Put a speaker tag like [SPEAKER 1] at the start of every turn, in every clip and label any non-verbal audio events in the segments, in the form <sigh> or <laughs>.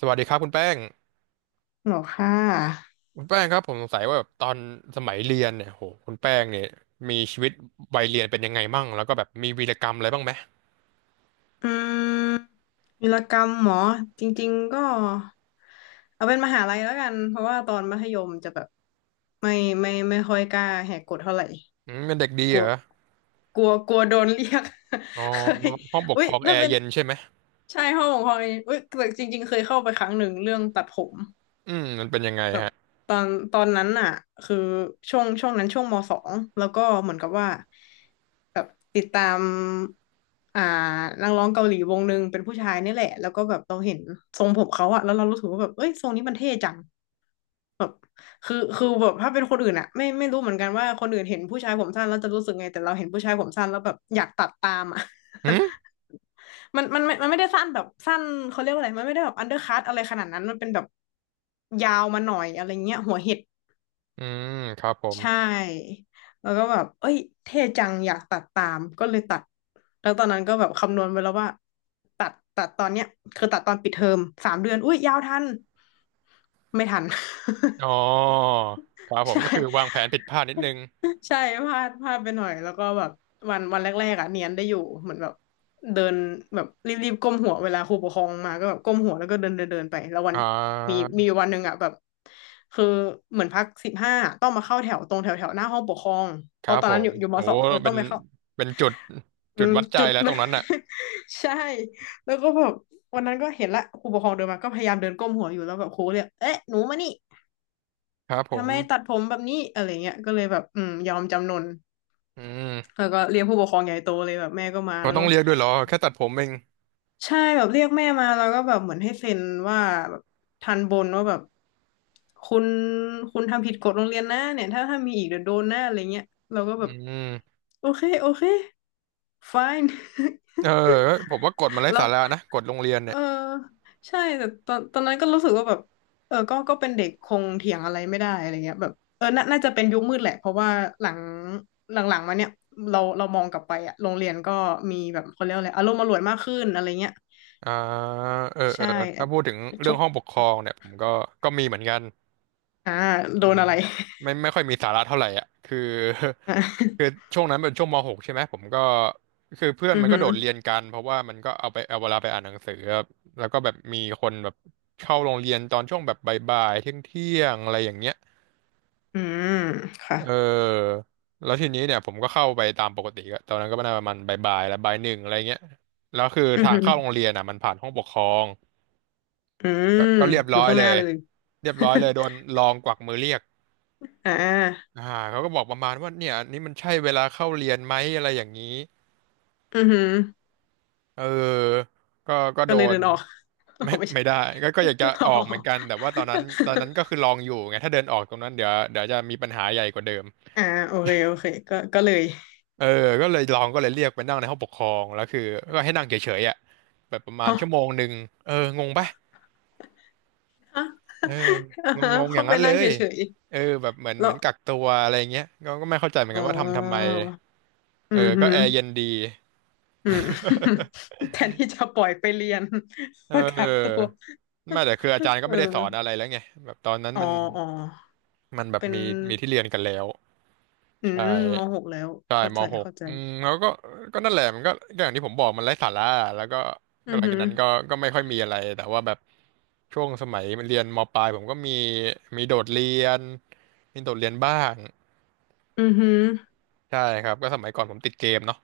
[SPEAKER 1] สวัสดีครับคุณแป้ง
[SPEAKER 2] หรอค่ะ
[SPEAKER 1] คุณแป้งครับผมสงสัยว่าแบบตอนสมัยเรียนเนี่ยโหคุณแป้งเนี่ยมีชีวิตวัยเรียนเป็นยังไงมั่งแล้วก็แบบมีวีรกรรมอะไรบ้างไหม
[SPEAKER 2] อืมวีรกรรมหมอจริงๆก็เอาเป็นมหาลัยแล้วกันเพราะว่าตอนมัธยมจะแบบไม่ไม่ค่อยกล้าแหกกฎเท่าไหร่
[SPEAKER 1] อืมเป็นเด็กดี
[SPEAKER 2] กลั
[SPEAKER 1] เหร
[SPEAKER 2] ว
[SPEAKER 1] อ
[SPEAKER 2] กลัวกลัวโดนเรียก
[SPEAKER 1] อ๋อ
[SPEAKER 2] <laughs> เคย
[SPEAKER 1] ห้องปก
[SPEAKER 2] อุ้
[SPEAKER 1] ค
[SPEAKER 2] ย
[SPEAKER 1] รองแอ
[SPEAKER 2] ถ้า
[SPEAKER 1] ร์
[SPEAKER 2] เป็น
[SPEAKER 1] เย็นใช่ไหม
[SPEAKER 2] ชายห้องของพลอยอุ้ยแต่จริงๆเคยเข้าไปครั้งหนึ่งเรื่องตัดผม
[SPEAKER 1] มันเป็นยังไง
[SPEAKER 2] แบบ
[SPEAKER 1] ฮะ
[SPEAKER 2] ตอนนั้นอ่ะคือช่วงนั้นช่วงมสองแล้วก็เหมือนกับว่าแบบติดตามอ่านักร้องเกาหลีวงหนึ่งเป็นผู้ชายนี่แหละแล้วก็แบบเราเห็นทรงผมเขาอะแล้วเรารู้สึกว่าแบบเอ้ยทรงนี้มันเท่จังแบบคือแบบถ้าเป็นคนอื่นอะไม่รู้เหมือนกันว่าคนอื่นเห็นผู้ชายผมสั้นแล้วจะรู้สึกไงแต่เราเห็นผู้ชายผมสั้นแล้วแบบอยากตัดตามอะ
[SPEAKER 1] อืม
[SPEAKER 2] <laughs> มันไม่ไม่ได้สั้นแบบสั้นเขาเรียกว่าอะไรมันไม่ได้แบบอันเดอร์คัตอะไรขนาดนั้นมันเป็นแบบยาวมาหน่อยอะไรเงี้ยหัวเห็ด
[SPEAKER 1] อืมครับผม
[SPEAKER 2] ใช่แล้วก็แบบเอ้ยเท่จังอยากตัดตามก็เลยตัดแล้วตอนนั้นก็แบบคำนวณไปแล้วว่าตัดตอนเนี้ยตัดตอนปิดเทอม3 เดือนอุ้ยยาวทันไม่ทัน <laughs>
[SPEAKER 1] อ๋อครับผม
[SPEAKER 2] ใช่
[SPEAKER 1] ก็คือวางแผนผิดพลาดนิดนึง
[SPEAKER 2] ใช่พลาดไปหน่อยแล้วก็แบบวันแรกๆอ่ะเนียนได้อยู่เหมือนแบบเดินแบบรีบๆก้มหัวเวลาครูปกครองมาก็แบบก้มหัวแล้วก็เดินเดินเดินไปแล้ววัน
[SPEAKER 1] อ่
[SPEAKER 2] มี
[SPEAKER 1] า
[SPEAKER 2] มีวันหนึ่งอ่ะแบบคือเหมือนพัก15ต้องมาเข้าแถวตรงแถวแถวหน้าห้องปกครอง
[SPEAKER 1] ค
[SPEAKER 2] เพ
[SPEAKER 1] รั
[SPEAKER 2] ราะ
[SPEAKER 1] บ
[SPEAKER 2] ตอน
[SPEAKER 1] ผ
[SPEAKER 2] นั้นอ
[SPEAKER 1] ม
[SPEAKER 2] ยู่อยู่ม
[SPEAKER 1] โห
[SPEAKER 2] สองเออต้
[SPEAKER 1] เป็
[SPEAKER 2] อง
[SPEAKER 1] น
[SPEAKER 2] ไปเข้า
[SPEAKER 1] เป็นจุด
[SPEAKER 2] อื
[SPEAKER 1] จุด
[SPEAKER 2] ม
[SPEAKER 1] วัดใจ
[SPEAKER 2] จุด
[SPEAKER 1] แล้ว
[SPEAKER 2] เล
[SPEAKER 1] ตร
[SPEAKER 2] ย
[SPEAKER 1] งนั้นน่ะ
[SPEAKER 2] <laughs> ใช่แล้วก็แบบวันนั้นก็เห็นละครูปกครองเดินมาก็พยายามเดินก้มหัวอยู่แล้วแบบครูเรียกเอ๊ะหนูมานี่
[SPEAKER 1] ครับผ
[SPEAKER 2] ทำไมตัด
[SPEAKER 1] ม
[SPEAKER 2] ผมแบบนี้อะไรเงี้ยก็เลยแบบยอมจำนน
[SPEAKER 1] อื
[SPEAKER 2] แล้
[SPEAKER 1] ม
[SPEAKER 2] วก็เรียกผู้ปกครองใหญ่โตเลยแบบแม่ก็มา
[SPEAKER 1] เรา
[SPEAKER 2] แล้ว
[SPEAKER 1] ต้อ
[SPEAKER 2] ก็
[SPEAKER 1] งเรียกด้วยเหรอแค่ตัดผมเอง
[SPEAKER 2] ใช่แบบเรียกแม่มาแล้วก็แบบเหมือนให้เซ็นว่าแบบทันบนว่าแบบคุณคุณทำผิดกฎโรงเรียนนะเนี่ยถ้ามีอีกเดี๋ยวโดนหน้าอะไรเงี้ยเราก็แบ
[SPEAKER 1] อื
[SPEAKER 2] บ
[SPEAKER 1] ม
[SPEAKER 2] โอเคโอเค fine <laughs>
[SPEAKER 1] เออผมว่ากฎมันไร้
[SPEAKER 2] แล้ว
[SPEAKER 1] สาระนะกฎโรงเรียน
[SPEAKER 2] เอ
[SPEAKER 1] เนี่
[SPEAKER 2] อ
[SPEAKER 1] ย
[SPEAKER 2] ใช่แต่ตอนนั้นก็รู้สึกว่าแบบเออก็เป็นเด็กคงเถียงอะไรไม่ได้อะไรเงี้ยแบบเออน่าจะเป็นยุคมืดแหละเพราะว่าหลังหลังๆมาเนี่ยเรามองกลับไปอะโรงเรียนก็มีแบบเขาเรียกอะไร อารมณ์อร่วยมากขึ้นอะไรเงี้ย
[SPEAKER 1] อ่าเออเออ
[SPEAKER 2] ใช่
[SPEAKER 1] ถ้าพูดถึง
[SPEAKER 2] ช
[SPEAKER 1] เรื่อง
[SPEAKER 2] ก
[SPEAKER 1] ห้องปกครองเนี่ยผมก็ก็มีเหมือนกัน
[SPEAKER 2] อ่า
[SPEAKER 1] เป็
[SPEAKER 2] โด
[SPEAKER 1] น
[SPEAKER 2] นอะไร <laughs>
[SPEAKER 1] ไม่ค่อยมีสาระเท่าไหร่อ่ะคือ
[SPEAKER 2] อ่
[SPEAKER 1] <laughs> คือ
[SPEAKER 2] า
[SPEAKER 1] ช่วงนั้นเป็นช่วงม .6 ใช่ไหมผมก็คือเพื่อน
[SPEAKER 2] อือ
[SPEAKER 1] มันก็
[SPEAKER 2] หื
[SPEAKER 1] โด
[SPEAKER 2] อ
[SPEAKER 1] ดเรียนกันเพราะว่ามันก็เอาไปเอาเวลาไปอ่านหนังสือครับแล้วก็แบบมีคนแบบเข้าโรงเรียนตอนช่วงแบบบ่ายๆเที่ยงเที่ยงอะไรอย่างเงี้ย
[SPEAKER 2] อืมค่ะ
[SPEAKER 1] เออแล้วทีนี้เนี่ยผมก็เข้าไปตามปกติก็ตอนนั้นก็น่าประมาณบ่ายๆแล้วบ่ายหนึ่งอะไรเงี้ยแล้วคือ
[SPEAKER 2] อือ
[SPEAKER 1] ทาง
[SPEAKER 2] หือ
[SPEAKER 1] เข้าโรงเรียนอ่ะมันผ่านห้องปกครอง
[SPEAKER 2] อื
[SPEAKER 1] ก็
[SPEAKER 2] ม
[SPEAKER 1] ก็เรียบ
[SPEAKER 2] อ
[SPEAKER 1] ร้
[SPEAKER 2] ยู่
[SPEAKER 1] อย
[SPEAKER 2] ข้างห
[SPEAKER 1] เล
[SPEAKER 2] น้า
[SPEAKER 1] ย
[SPEAKER 2] เลย
[SPEAKER 1] เรียบร้อยเลยโดน
[SPEAKER 2] <laughs>
[SPEAKER 1] รองกวักมือเรียก
[SPEAKER 2] อ่า
[SPEAKER 1] อ่าเขาก็บอกประมาณว่าเนี่ยอันนี่มันใช่เวลาเข้าเรียนไหมอะไรอย่างนี้
[SPEAKER 2] อือหือ
[SPEAKER 1] เออก็
[SPEAKER 2] ก็
[SPEAKER 1] โด
[SPEAKER 2] เลย
[SPEAKER 1] น
[SPEAKER 2] เดินออก <laughs> อ๋อ
[SPEAKER 1] <laughs> ไม่
[SPEAKER 2] ไม่ใช่
[SPEAKER 1] ไม่ได้ก็อยากจะ
[SPEAKER 2] อ๋
[SPEAKER 1] อ
[SPEAKER 2] อ
[SPEAKER 1] อ
[SPEAKER 2] <laughs>
[SPEAKER 1] กเหมือนกันแต่ว่าตอนนั้นก็คือลองอยู่ไงถ้าเดินออกตรงนั้นเดี๋ยวจะมีปัญหาใหญ่กว่าเดิม
[SPEAKER 2] อ่าโอเคโอเคก็เลย <laughs>
[SPEAKER 1] เออก็เลยลองก็เลยเรียกไปนั่งในห้องปกครองแล้วคือก็ให้นั่งเฉยๆอ่ะแบบประมาณ
[SPEAKER 2] ฮะ
[SPEAKER 1] ชั่วโมงหนึ่งเอองงปะ
[SPEAKER 2] ฮะ
[SPEAKER 1] เอองงงๆอ
[SPEAKER 2] เข้า
[SPEAKER 1] ย่าง
[SPEAKER 2] ไป
[SPEAKER 1] นั้นเล
[SPEAKER 2] นั่งเฉ
[SPEAKER 1] ย
[SPEAKER 2] ย
[SPEAKER 1] เออแบบเหมือน
[SPEAKER 2] ๆแล้
[SPEAKER 1] เหมื
[SPEAKER 2] ว
[SPEAKER 1] อนกักตัวอะไรเงี้ยก็ไม่เข้าใจเหมือน
[SPEAKER 2] อ๋
[SPEAKER 1] กันว่าทำไม
[SPEAKER 2] ออื
[SPEAKER 1] เอ
[SPEAKER 2] ม
[SPEAKER 1] อ
[SPEAKER 2] ฮึ
[SPEAKER 1] ก็แอร์เย็นดี
[SPEAKER 2] อืม <laughs> แทนที่จะปล่อยไปเรียน <laughs>
[SPEAKER 1] เ
[SPEAKER 2] ก็กักตัว
[SPEAKER 1] ออไม่แต่คืออาจารย์
[SPEAKER 2] <laughs>
[SPEAKER 1] ก็
[SPEAKER 2] เออ
[SPEAKER 1] ไม่ได้สอนอะไรแล้วไงแบบตอนนั้น
[SPEAKER 2] อ๋อ
[SPEAKER 1] มัน
[SPEAKER 2] อ๋อ
[SPEAKER 1] มันแบบ
[SPEAKER 2] เป็น
[SPEAKER 1] มีมีที่เรียนกันแล้ว
[SPEAKER 2] อื
[SPEAKER 1] ใช่
[SPEAKER 2] มมหกแล้ว
[SPEAKER 1] ใช่
[SPEAKER 2] เข้า
[SPEAKER 1] ม
[SPEAKER 2] ใจ
[SPEAKER 1] หก
[SPEAKER 2] เข้าใจ
[SPEAKER 1] อืมแล้วก็ก็นั่นแหละมันก็ก็อย่างที่ผมบอกมันไร้สาระอะแล้วก็ก็
[SPEAKER 2] อื
[SPEAKER 1] ห
[SPEAKER 2] อ
[SPEAKER 1] ลัง
[SPEAKER 2] หื
[SPEAKER 1] จาก
[SPEAKER 2] อ
[SPEAKER 1] นั้นก็ก็ไม่ค่อยมีอะไรแต่ว่าแบบช่วงสมัยเรียนมปลายผมก็มีมีโดดเรียนมีโดดเรียนบ้าง
[SPEAKER 2] อือหือ
[SPEAKER 1] ใช่ครับก็สมัยก่อนผมติดเกมเนาะ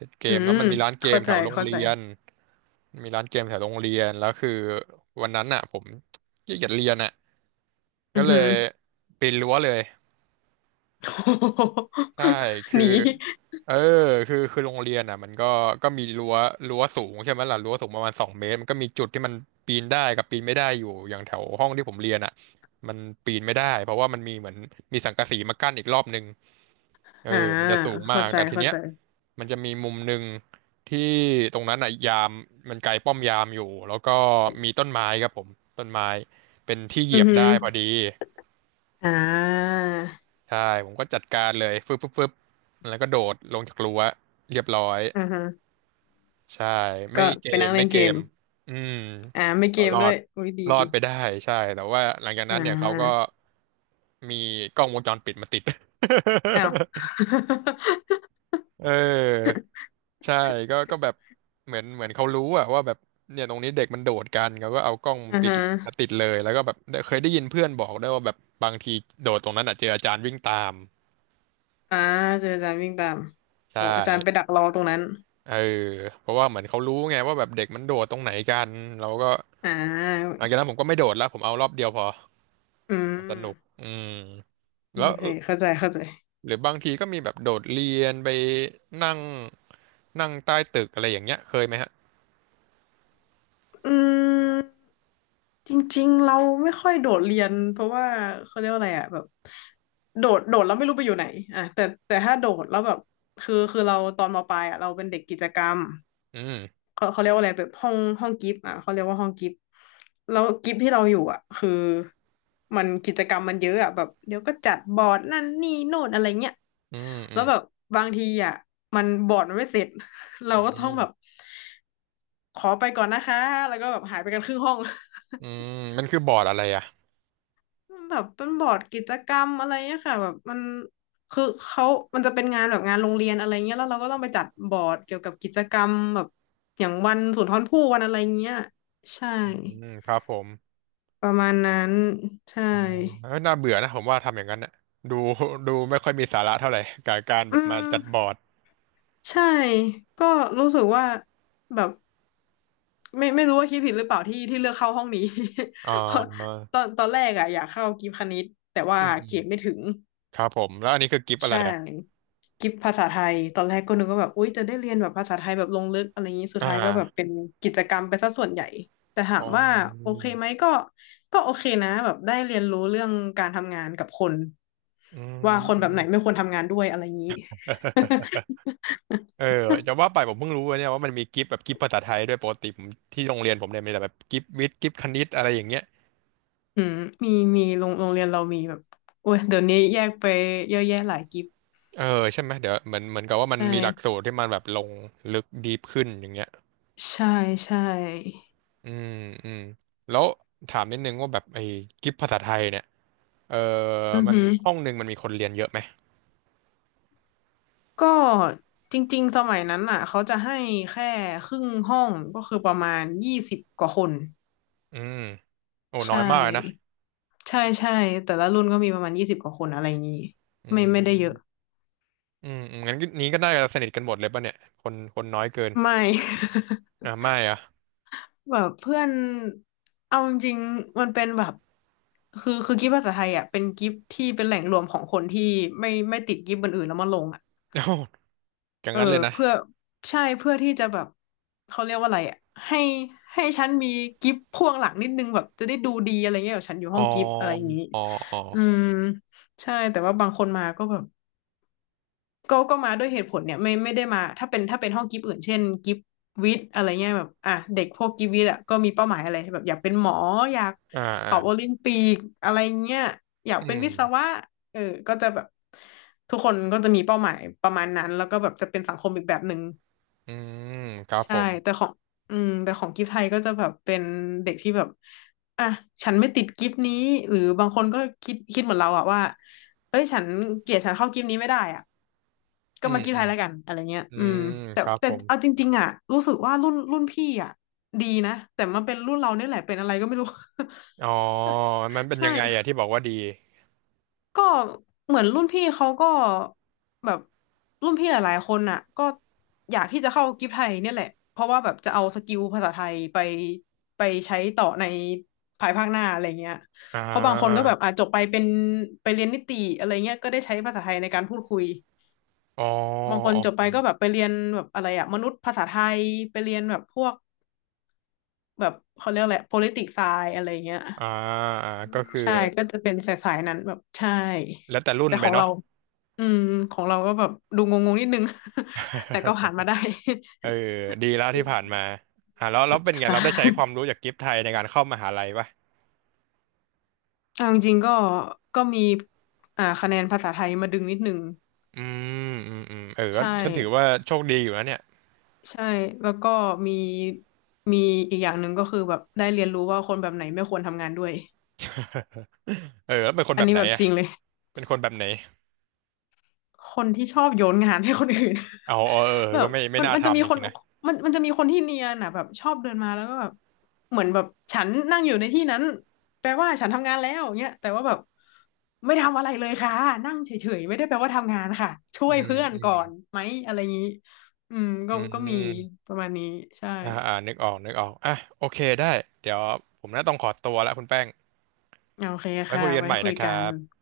[SPEAKER 1] ติดเก
[SPEAKER 2] อื
[SPEAKER 1] มแล้
[SPEAKER 2] ม
[SPEAKER 1] วมันมีร้านเก
[SPEAKER 2] เข้า
[SPEAKER 1] มแถ
[SPEAKER 2] ใจ
[SPEAKER 1] วโรง
[SPEAKER 2] เข้าใจ
[SPEAKER 1] เรียนมีร้านเกมแถวโรงเรียนแล้วคือวันนั้นอ่ะผมขี้เกียจเรียนอ่ะก็
[SPEAKER 2] อือ
[SPEAKER 1] เล
[SPEAKER 2] หื
[SPEAKER 1] ย
[SPEAKER 2] อ
[SPEAKER 1] ปีนรั้วเลย
[SPEAKER 2] โอ้โห
[SPEAKER 1] ใช่
[SPEAKER 2] <laughs> ห
[SPEAKER 1] คือ
[SPEAKER 2] นี
[SPEAKER 1] เออคือโรงเรียนอ่ะมันก็ก็มีรั้วรั้วสูงใช่ไหมล่ะรั้วสูงประมาณสองเมตรมันก็มีจุดที่มันปีนได้กับปีนไม่ได้อยู่ อย่างแถวห้องที่ผมเรียนอ่ะมันปีนไม่ได้เพราะว่ามันมีเหมือนมีสังกะสีมากั้นอีกรอบนึงเออ
[SPEAKER 2] อ่า
[SPEAKER 1] มันจะสูงมา
[SPEAKER 2] เข้า
[SPEAKER 1] ก
[SPEAKER 2] ใจ
[SPEAKER 1] แต่ที
[SPEAKER 2] เข้า
[SPEAKER 1] เนี้ย
[SPEAKER 2] ใจ
[SPEAKER 1] มันจะมีมุมหนึ่งที่ตรงนั้นอ่ะยามมันไกลป้อมยามอยู่ แล้วก็มีต้นไม้ครับผมต้นไม้เป็นที่เห
[SPEAKER 2] อื
[SPEAKER 1] ยีย
[SPEAKER 2] อ
[SPEAKER 1] บ
[SPEAKER 2] หื
[SPEAKER 1] ได้
[SPEAKER 2] อ
[SPEAKER 1] พอดี
[SPEAKER 2] อ่า
[SPEAKER 1] ใช่ผมก็จัดการเลยฟึบฟึบฟึบแล้วก็โดดลงจากรั้วเรียบร้อย
[SPEAKER 2] อ่าฮะ
[SPEAKER 1] ใช่ไม่
[SPEAKER 2] ก็
[SPEAKER 1] เก
[SPEAKER 2] ไป
[SPEAKER 1] ม
[SPEAKER 2] นั่ง
[SPEAKER 1] ไม่
[SPEAKER 2] เล่น
[SPEAKER 1] เก
[SPEAKER 2] เกม
[SPEAKER 1] มอืม
[SPEAKER 2] อ่าไม่เก
[SPEAKER 1] ก็
[SPEAKER 2] ม
[SPEAKER 1] รอ
[SPEAKER 2] ด้ว
[SPEAKER 1] ด
[SPEAKER 2] ยอุ้ยดี
[SPEAKER 1] รอ
[SPEAKER 2] ดี
[SPEAKER 1] ดไปได้ใช่แต่ว่าหลังจาก
[SPEAKER 2] อ่
[SPEAKER 1] นั้นเนี่ยเขาก็
[SPEAKER 2] า
[SPEAKER 1] มีกล้องวงจรปิดมาติด
[SPEAKER 2] อ้าว
[SPEAKER 1] <laughs> เออ
[SPEAKER 2] <laughs>
[SPEAKER 1] ใช่ก็ก็แบบเหมือนเขารู้อะว่าแบบเนี่ยตรงนี้เด็กมันโดดกันเขาก็เอากล้อง
[SPEAKER 2] อ่า
[SPEAKER 1] ปิด
[SPEAKER 2] ฮะ
[SPEAKER 1] มาติดเลยแล้วก็แบบเคยได้ยินเพื่อนบอกได้วยว่าแบบบางทีโดดตรงนั้นอะเจออาจารย์วิ่งตาม
[SPEAKER 2] อ่าเจออาจารย์วิ่งตาม
[SPEAKER 1] ใช่
[SPEAKER 2] โอ้อาจารย์ไปดักรอตรงนั้น
[SPEAKER 1] เออเพราะว่าเหมือนเขารู้ไงว่าแบบเด็กมันโดดตรงไหนกันเราก็
[SPEAKER 2] อ่า
[SPEAKER 1] หลังจากนั้นผมก็ไม่โดดแล้วผมเอารอบเดียวพอ
[SPEAKER 2] อื
[SPEAKER 1] เอา
[SPEAKER 2] ม
[SPEAKER 1] สนุกอืม
[SPEAKER 2] โอ
[SPEAKER 1] แล้ว
[SPEAKER 2] เคเข้าใจเข้าใจ
[SPEAKER 1] หรือบางทีก็มีแบบโดดเรียนไปนั่งนั่งใต้ตึกอะไรอย่างเงี้ยเคยไหมฮะ
[SPEAKER 2] อืมจริงๆเราไม่ค่อยโดดเรียนเพราะว่าเขาเรียกว่าอะไรอ่ะแบบโดดแล้วไม่รู้ไปอยู่ไหนอ่ะแต่ถ้าโดดแล้วแบบคือเราตอนมปลายอ่ะเราเป็นเด็กกิจกรรม
[SPEAKER 1] อืม
[SPEAKER 2] เขาเรียกว่าอะไรแบบห้องกิฟต์อ่ะเขาเรียกว่าห้องกิฟต์แล้วกิฟต์ที่เราอยู่อ่ะคือมันกิจกรรมมันเยอะอ่ะแบบเดี๋ยวก็จัดบอร์ดนั่นนี่โน่นอะไรเงี้ย
[SPEAKER 1] อืมอื
[SPEAKER 2] แล้ว
[SPEAKER 1] ม
[SPEAKER 2] แบบบางทีอ่ะมันบอร์ดมันไม่เสร็จ <laughs> เรา
[SPEAKER 1] อื
[SPEAKER 2] ก็ต้องแบบ
[SPEAKER 1] ม
[SPEAKER 2] ขอไปก่อนนะคะแล้วก็แบบหายไปกันครึ่งห้อง
[SPEAKER 1] อื
[SPEAKER 2] <laughs>
[SPEAKER 1] มมันคือบอร์ดอะไรอ่ะ
[SPEAKER 2] มันแบบเป็นบอร์ดกิจกรรมอะไรเงี้ยค่ะแบบมันคือเขามันจะเป็นงานแบบงานโรงเรียนอะไรเงี้ยแล้วเราก็ต้องไปจัดบอร์ดเกี่ยวกับกิจกรรมแบบอย่างวันสุนทรภู่วันอะไรเงี้ยใช่
[SPEAKER 1] อืครับผม
[SPEAKER 2] ประมาณนั้นใช่
[SPEAKER 1] อ๋อเอ้ยน่าเบื่อนะผมว่าทำอย่างนั้นน่ะดูดูไม่ค่อยมีสาระเท่าไหร่กับการแบ
[SPEAKER 2] อื
[SPEAKER 1] บมาจัดบอ
[SPEAKER 2] ม
[SPEAKER 1] ร์ด
[SPEAKER 2] ใช่ก็รู้สึกว่าแบบไม่รู้ว่าคิดผิดหรือเปล่าที่ที่เลือกเข้าห้องนี้
[SPEAKER 1] อ่
[SPEAKER 2] <laughs> เพราะ
[SPEAKER 1] า
[SPEAKER 2] ตอนแรกอะอยากเข้ากีฬาคณิตแต่ว่า
[SPEAKER 1] อืมอื
[SPEAKER 2] เกร
[SPEAKER 1] ม
[SPEAKER 2] ดไม่ถึง
[SPEAKER 1] ครับผมแล้วอันนี้คือกิฟต์อะไร
[SPEAKER 2] ใช่
[SPEAKER 1] อ่ะ
[SPEAKER 2] กิฟภาษาไทยตอนแรกก็นึกว่าแบบอุ๊ยจะได้เรียนแบบภาษาไทยแบบลงลึกอะไรอย่างนี้สุด
[SPEAKER 1] อ่า
[SPEAKER 2] ท้ายก็แบบเป็นกิจกรรมไปซะส่วนใหญ่แต่ถา
[SPEAKER 1] อ๋อ
[SPEAKER 2] มว่าโอเคไหมก็ก็โอเคนะแบบได้เรียนรู้เรื่องการทำงานกับคน
[SPEAKER 1] อืม
[SPEAKER 2] ว่า
[SPEAKER 1] <laughs>
[SPEAKER 2] คน
[SPEAKER 1] อื
[SPEAKER 2] แบบ
[SPEAKER 1] ม
[SPEAKER 2] ไหนไม่ควรทำงานด้วยอะไรอย่างนี้
[SPEAKER 1] เออจะว่าไปผมเพิ่งรู้ว่าเนี่ยว่ามันมีกิฟต์แบบกิฟต์ภาษาไทยด้วยปกติผมที่โรงเรียนผมเนี่ยมีแต่แบบกิฟต์วิทย์กิฟต์คณิตอะไรอย่างเงี้ย
[SPEAKER 2] <laughs> อืมมีมีโรงเรียนเรามีแบบโอ้ยเดี๋ยวนี้แยกไปเยอะแยะหลายกิฟ
[SPEAKER 1] เออใช่ไหมเดี๋ยวเหมือนกับว่า
[SPEAKER 2] ใช
[SPEAKER 1] มันมีหลักสู
[SPEAKER 2] ่
[SPEAKER 1] ตรที่มันแบบลงลึกดีฟขึ้นอย่างเงี้ย
[SPEAKER 2] ใช่ใช่
[SPEAKER 1] อืมอืมแล้วถามนิดนึงว่าแบบไอ้กิฟต์ภาษาไทยเนี่ยเออ
[SPEAKER 2] อือ
[SPEAKER 1] มัน
[SPEAKER 2] หือ
[SPEAKER 1] ห้องหนึ่งมันมีคนเรียนเยอะไหม
[SPEAKER 2] ก็จริงๆสมัยนั้นอ่ะเขาจะให้แค่ครึ่งห้องก็คือประมาณยี่สิบกว่าคน
[SPEAKER 1] อืมโอ้
[SPEAKER 2] ใช
[SPEAKER 1] น้อยมากเลยนะ
[SPEAKER 2] ่ใช่ใช่แต่ละรุ่นก็มีประมาณยี่สิบกว่าคนอะไรอย่างนี้
[SPEAKER 1] อื
[SPEAKER 2] ไม่ได้เย
[SPEAKER 1] ม
[SPEAKER 2] อะ
[SPEAKER 1] งั้นนี้ก็น่าจะสนิทกันหมดเลยป่ะเนี่ยคนน้อยเกิน
[SPEAKER 2] ไม่
[SPEAKER 1] อ่ะไม่อ่ะ
[SPEAKER 2] <laughs> แบบเพื่อนเอาจริงๆมันเป็นแบบคือกิฟต์ภาษาไทยอ่ะเป็นกิฟต์ที่เป็นแหล่งรวมของคนที่ไม่ติดกิฟต์บนอื่นแล้วมาลง
[SPEAKER 1] <laughs> อย่าง
[SPEAKER 2] เออ
[SPEAKER 1] นั้นเลยนะ
[SPEAKER 2] เพื่อใช่เพื่อที่จะแบบเขาเรียกว่าอะไรอ่ะให้ให้ฉันมีกิฟต์พ่วงหลังนิดนึงแบบจะได้ดูดีอะไรเงี้ยแบบฉันอยู่
[SPEAKER 1] อ๋
[SPEAKER 2] ห้
[SPEAKER 1] อ
[SPEAKER 2] องกิฟต์อะไรอย่างนี้
[SPEAKER 1] อ๋ออ๋อ
[SPEAKER 2] อืมใช่แต่ว่าบางคนมาก็แบบก็มาด้วยเหตุผลเนี่ยไม่ได้มาถ้าเป็นห้องกิฟต์อื่นเช่นกิฟต์วิทย์อะไรเงี้ยแบบอ่ะเด็กพวกกิฟต์วิทย์อ่ะก็มีเป้าหมายอะไรแบบอยากเป็นหมออยาก
[SPEAKER 1] อ่า
[SPEAKER 2] ส
[SPEAKER 1] อ่า
[SPEAKER 2] อบโอลิมปิกอะไรเงี้ยอยาก
[SPEAKER 1] อื
[SPEAKER 2] เป็นวิศ
[SPEAKER 1] ม
[SPEAKER 2] วะเออก็จะแบบทุกคนก็จะมีเป้าหมายประมาณนั้นแล้วก็แบบจะเป็นสังคมอีกแบบหนึ่ง
[SPEAKER 1] อืมครับผ
[SPEAKER 2] ใช่
[SPEAKER 1] ม
[SPEAKER 2] แต่ของอืมแต่ของกิฟต์ไทยก็จะแบบเป็นเด็กที่แบบ อ่ะฉันไม่ติดกิฟต์นี้หรือบางคนก็คิดเหมือนเราอะว่าเอ้ยฉันเกลียดฉันเข้ากิฟต์นี้ไม่ได้อะก็
[SPEAKER 1] อืม
[SPEAKER 2] มากิฟต์
[SPEAKER 1] อื
[SPEAKER 2] ไท
[SPEAKER 1] ม
[SPEAKER 2] ยแล้วกันอะไรเงี้ย
[SPEAKER 1] อื
[SPEAKER 2] อืม
[SPEAKER 1] ม
[SPEAKER 2] แต่
[SPEAKER 1] ครับ
[SPEAKER 2] แต่
[SPEAKER 1] ผม
[SPEAKER 2] เอาจริงๆอะรู้สึกว่ารุ่นพี่อะดีนะแต่มาเป็นรุ่นเราเนี่ยแหละเป็นอะไรก็ไม่รู้
[SPEAKER 1] อ๋อมันเป็
[SPEAKER 2] <laughs>
[SPEAKER 1] น
[SPEAKER 2] ใช่
[SPEAKER 1] ยังไงอะที่บอกว่าดี
[SPEAKER 2] ก็เหมือนรุ่นพี่เขาก็แบบรุ่นพี่หลายๆคนน่ะก็อยากที่จะเข้ากิฟไทยเนี่ยแหละเพราะว่าแบบจะเอาสกิลภาษาไทยไปใช้ต่อในภายภาคหน้าอะไรเงี้ย
[SPEAKER 1] อ่
[SPEAKER 2] เพราะบางคนก็
[SPEAKER 1] า
[SPEAKER 2] แบบอ่ะจบไปเป็นไปเรียนนิติอะไรเงี้ยก็ได้ใช้ภาษาไทยในการพูดคุย
[SPEAKER 1] อ๋อ
[SPEAKER 2] บางคน
[SPEAKER 1] อ๋
[SPEAKER 2] จบไป
[SPEAKER 1] อ
[SPEAKER 2] ก็แบบไปเรียนแบบอะไรอะมนุษยภาษาไทยไปเรียนแบบพวกแบบเขาเรียกอะไร politics science อะไรเงี้ย
[SPEAKER 1] อ่าอ่าก็คือ
[SPEAKER 2] ใช่ก็จะเป็นสายๆนั้นแบบใช่
[SPEAKER 1] แล้วแต่รุ่น
[SPEAKER 2] แต่
[SPEAKER 1] ไป
[SPEAKER 2] ของ
[SPEAKER 1] เนาะ
[SPEAKER 2] เรา อืมของเราก็แบบดูงงๆนิดนึง <laughs> แต่ก็ผ่าน
[SPEAKER 1] <laughs>
[SPEAKER 2] มาได้
[SPEAKER 1] เออดีแล้ว
[SPEAKER 2] <laughs> อื
[SPEAKER 1] ที่ผ่าน
[SPEAKER 2] ม
[SPEAKER 1] มาอ่าแล้วแล้วเป็
[SPEAKER 2] <laughs>
[SPEAKER 1] นไง
[SPEAKER 2] ค่ะ
[SPEAKER 1] เราได้ใช้ความรู้จากกิฟต์ไทยในการเข้ามหาลัยปะ
[SPEAKER 2] เอาจริงๆก็ก็มีอ่าคะแนนภาษาไทยมาดึงนิดนึง
[SPEAKER 1] อืเออก็
[SPEAKER 2] ใช่
[SPEAKER 1] ฉันถือว่าโชคดีอยู่นะเนี่ย
[SPEAKER 2] ใช่แล้วก็มีมีอีกอย่างหนึ่งก็คือแบบได้เรียนรู้ว่าคนแบบไหนไม่ควรทำงานด้วย
[SPEAKER 1] เออแล้วเป็นคน
[SPEAKER 2] อั
[SPEAKER 1] แบ
[SPEAKER 2] น
[SPEAKER 1] บ
[SPEAKER 2] นี้
[SPEAKER 1] ไหน
[SPEAKER 2] แบบ
[SPEAKER 1] อะ
[SPEAKER 2] จริงเลย
[SPEAKER 1] เป็นคนแบบไหน
[SPEAKER 2] คนที่ชอบโยนงานให้คนอื่น
[SPEAKER 1] เอาเออเออ
[SPEAKER 2] <laughs> แบ
[SPEAKER 1] ก็
[SPEAKER 2] บ
[SPEAKER 1] ไม่
[SPEAKER 2] มัน
[SPEAKER 1] น่า
[SPEAKER 2] มันจะมี
[SPEAKER 1] ทำจ
[SPEAKER 2] คน
[SPEAKER 1] ริงๆนะ
[SPEAKER 2] มันจะมีคนที่เนียนอ่ะแบบชอบเดินมาแล้วก็แบบเหมือนแบบฉันนั่งอยู่ในที่นั้นแปลว่าฉันทำงานแล้วเงี้ยแต่ว่าแบบไม่ทำอะไรเลยค่ะนั่งเฉยๆไม่ได้แปลว่าทำงานค่ะช่
[SPEAKER 1] อื
[SPEAKER 2] วย
[SPEAKER 1] ม
[SPEAKER 2] เพื่อน
[SPEAKER 1] อื
[SPEAKER 2] ก่อ
[SPEAKER 1] ม
[SPEAKER 2] นไหมอะไรอย่างนี้อืมก็
[SPEAKER 1] อื
[SPEAKER 2] ก็มี
[SPEAKER 1] ม
[SPEAKER 2] ประมาณนี้ใช่
[SPEAKER 1] นึกออกอ่ะโอเคได้เดี๋ยวผมน่าต้องขอตัวละคุณแป้ง
[SPEAKER 2] โอเค
[SPEAKER 1] ไว้
[SPEAKER 2] ค่ะ
[SPEAKER 1] คุยกัน
[SPEAKER 2] ไว้
[SPEAKER 1] ใหม่
[SPEAKER 2] คุ
[SPEAKER 1] นะ
[SPEAKER 2] ย
[SPEAKER 1] ครั
[SPEAKER 2] กัน
[SPEAKER 1] บ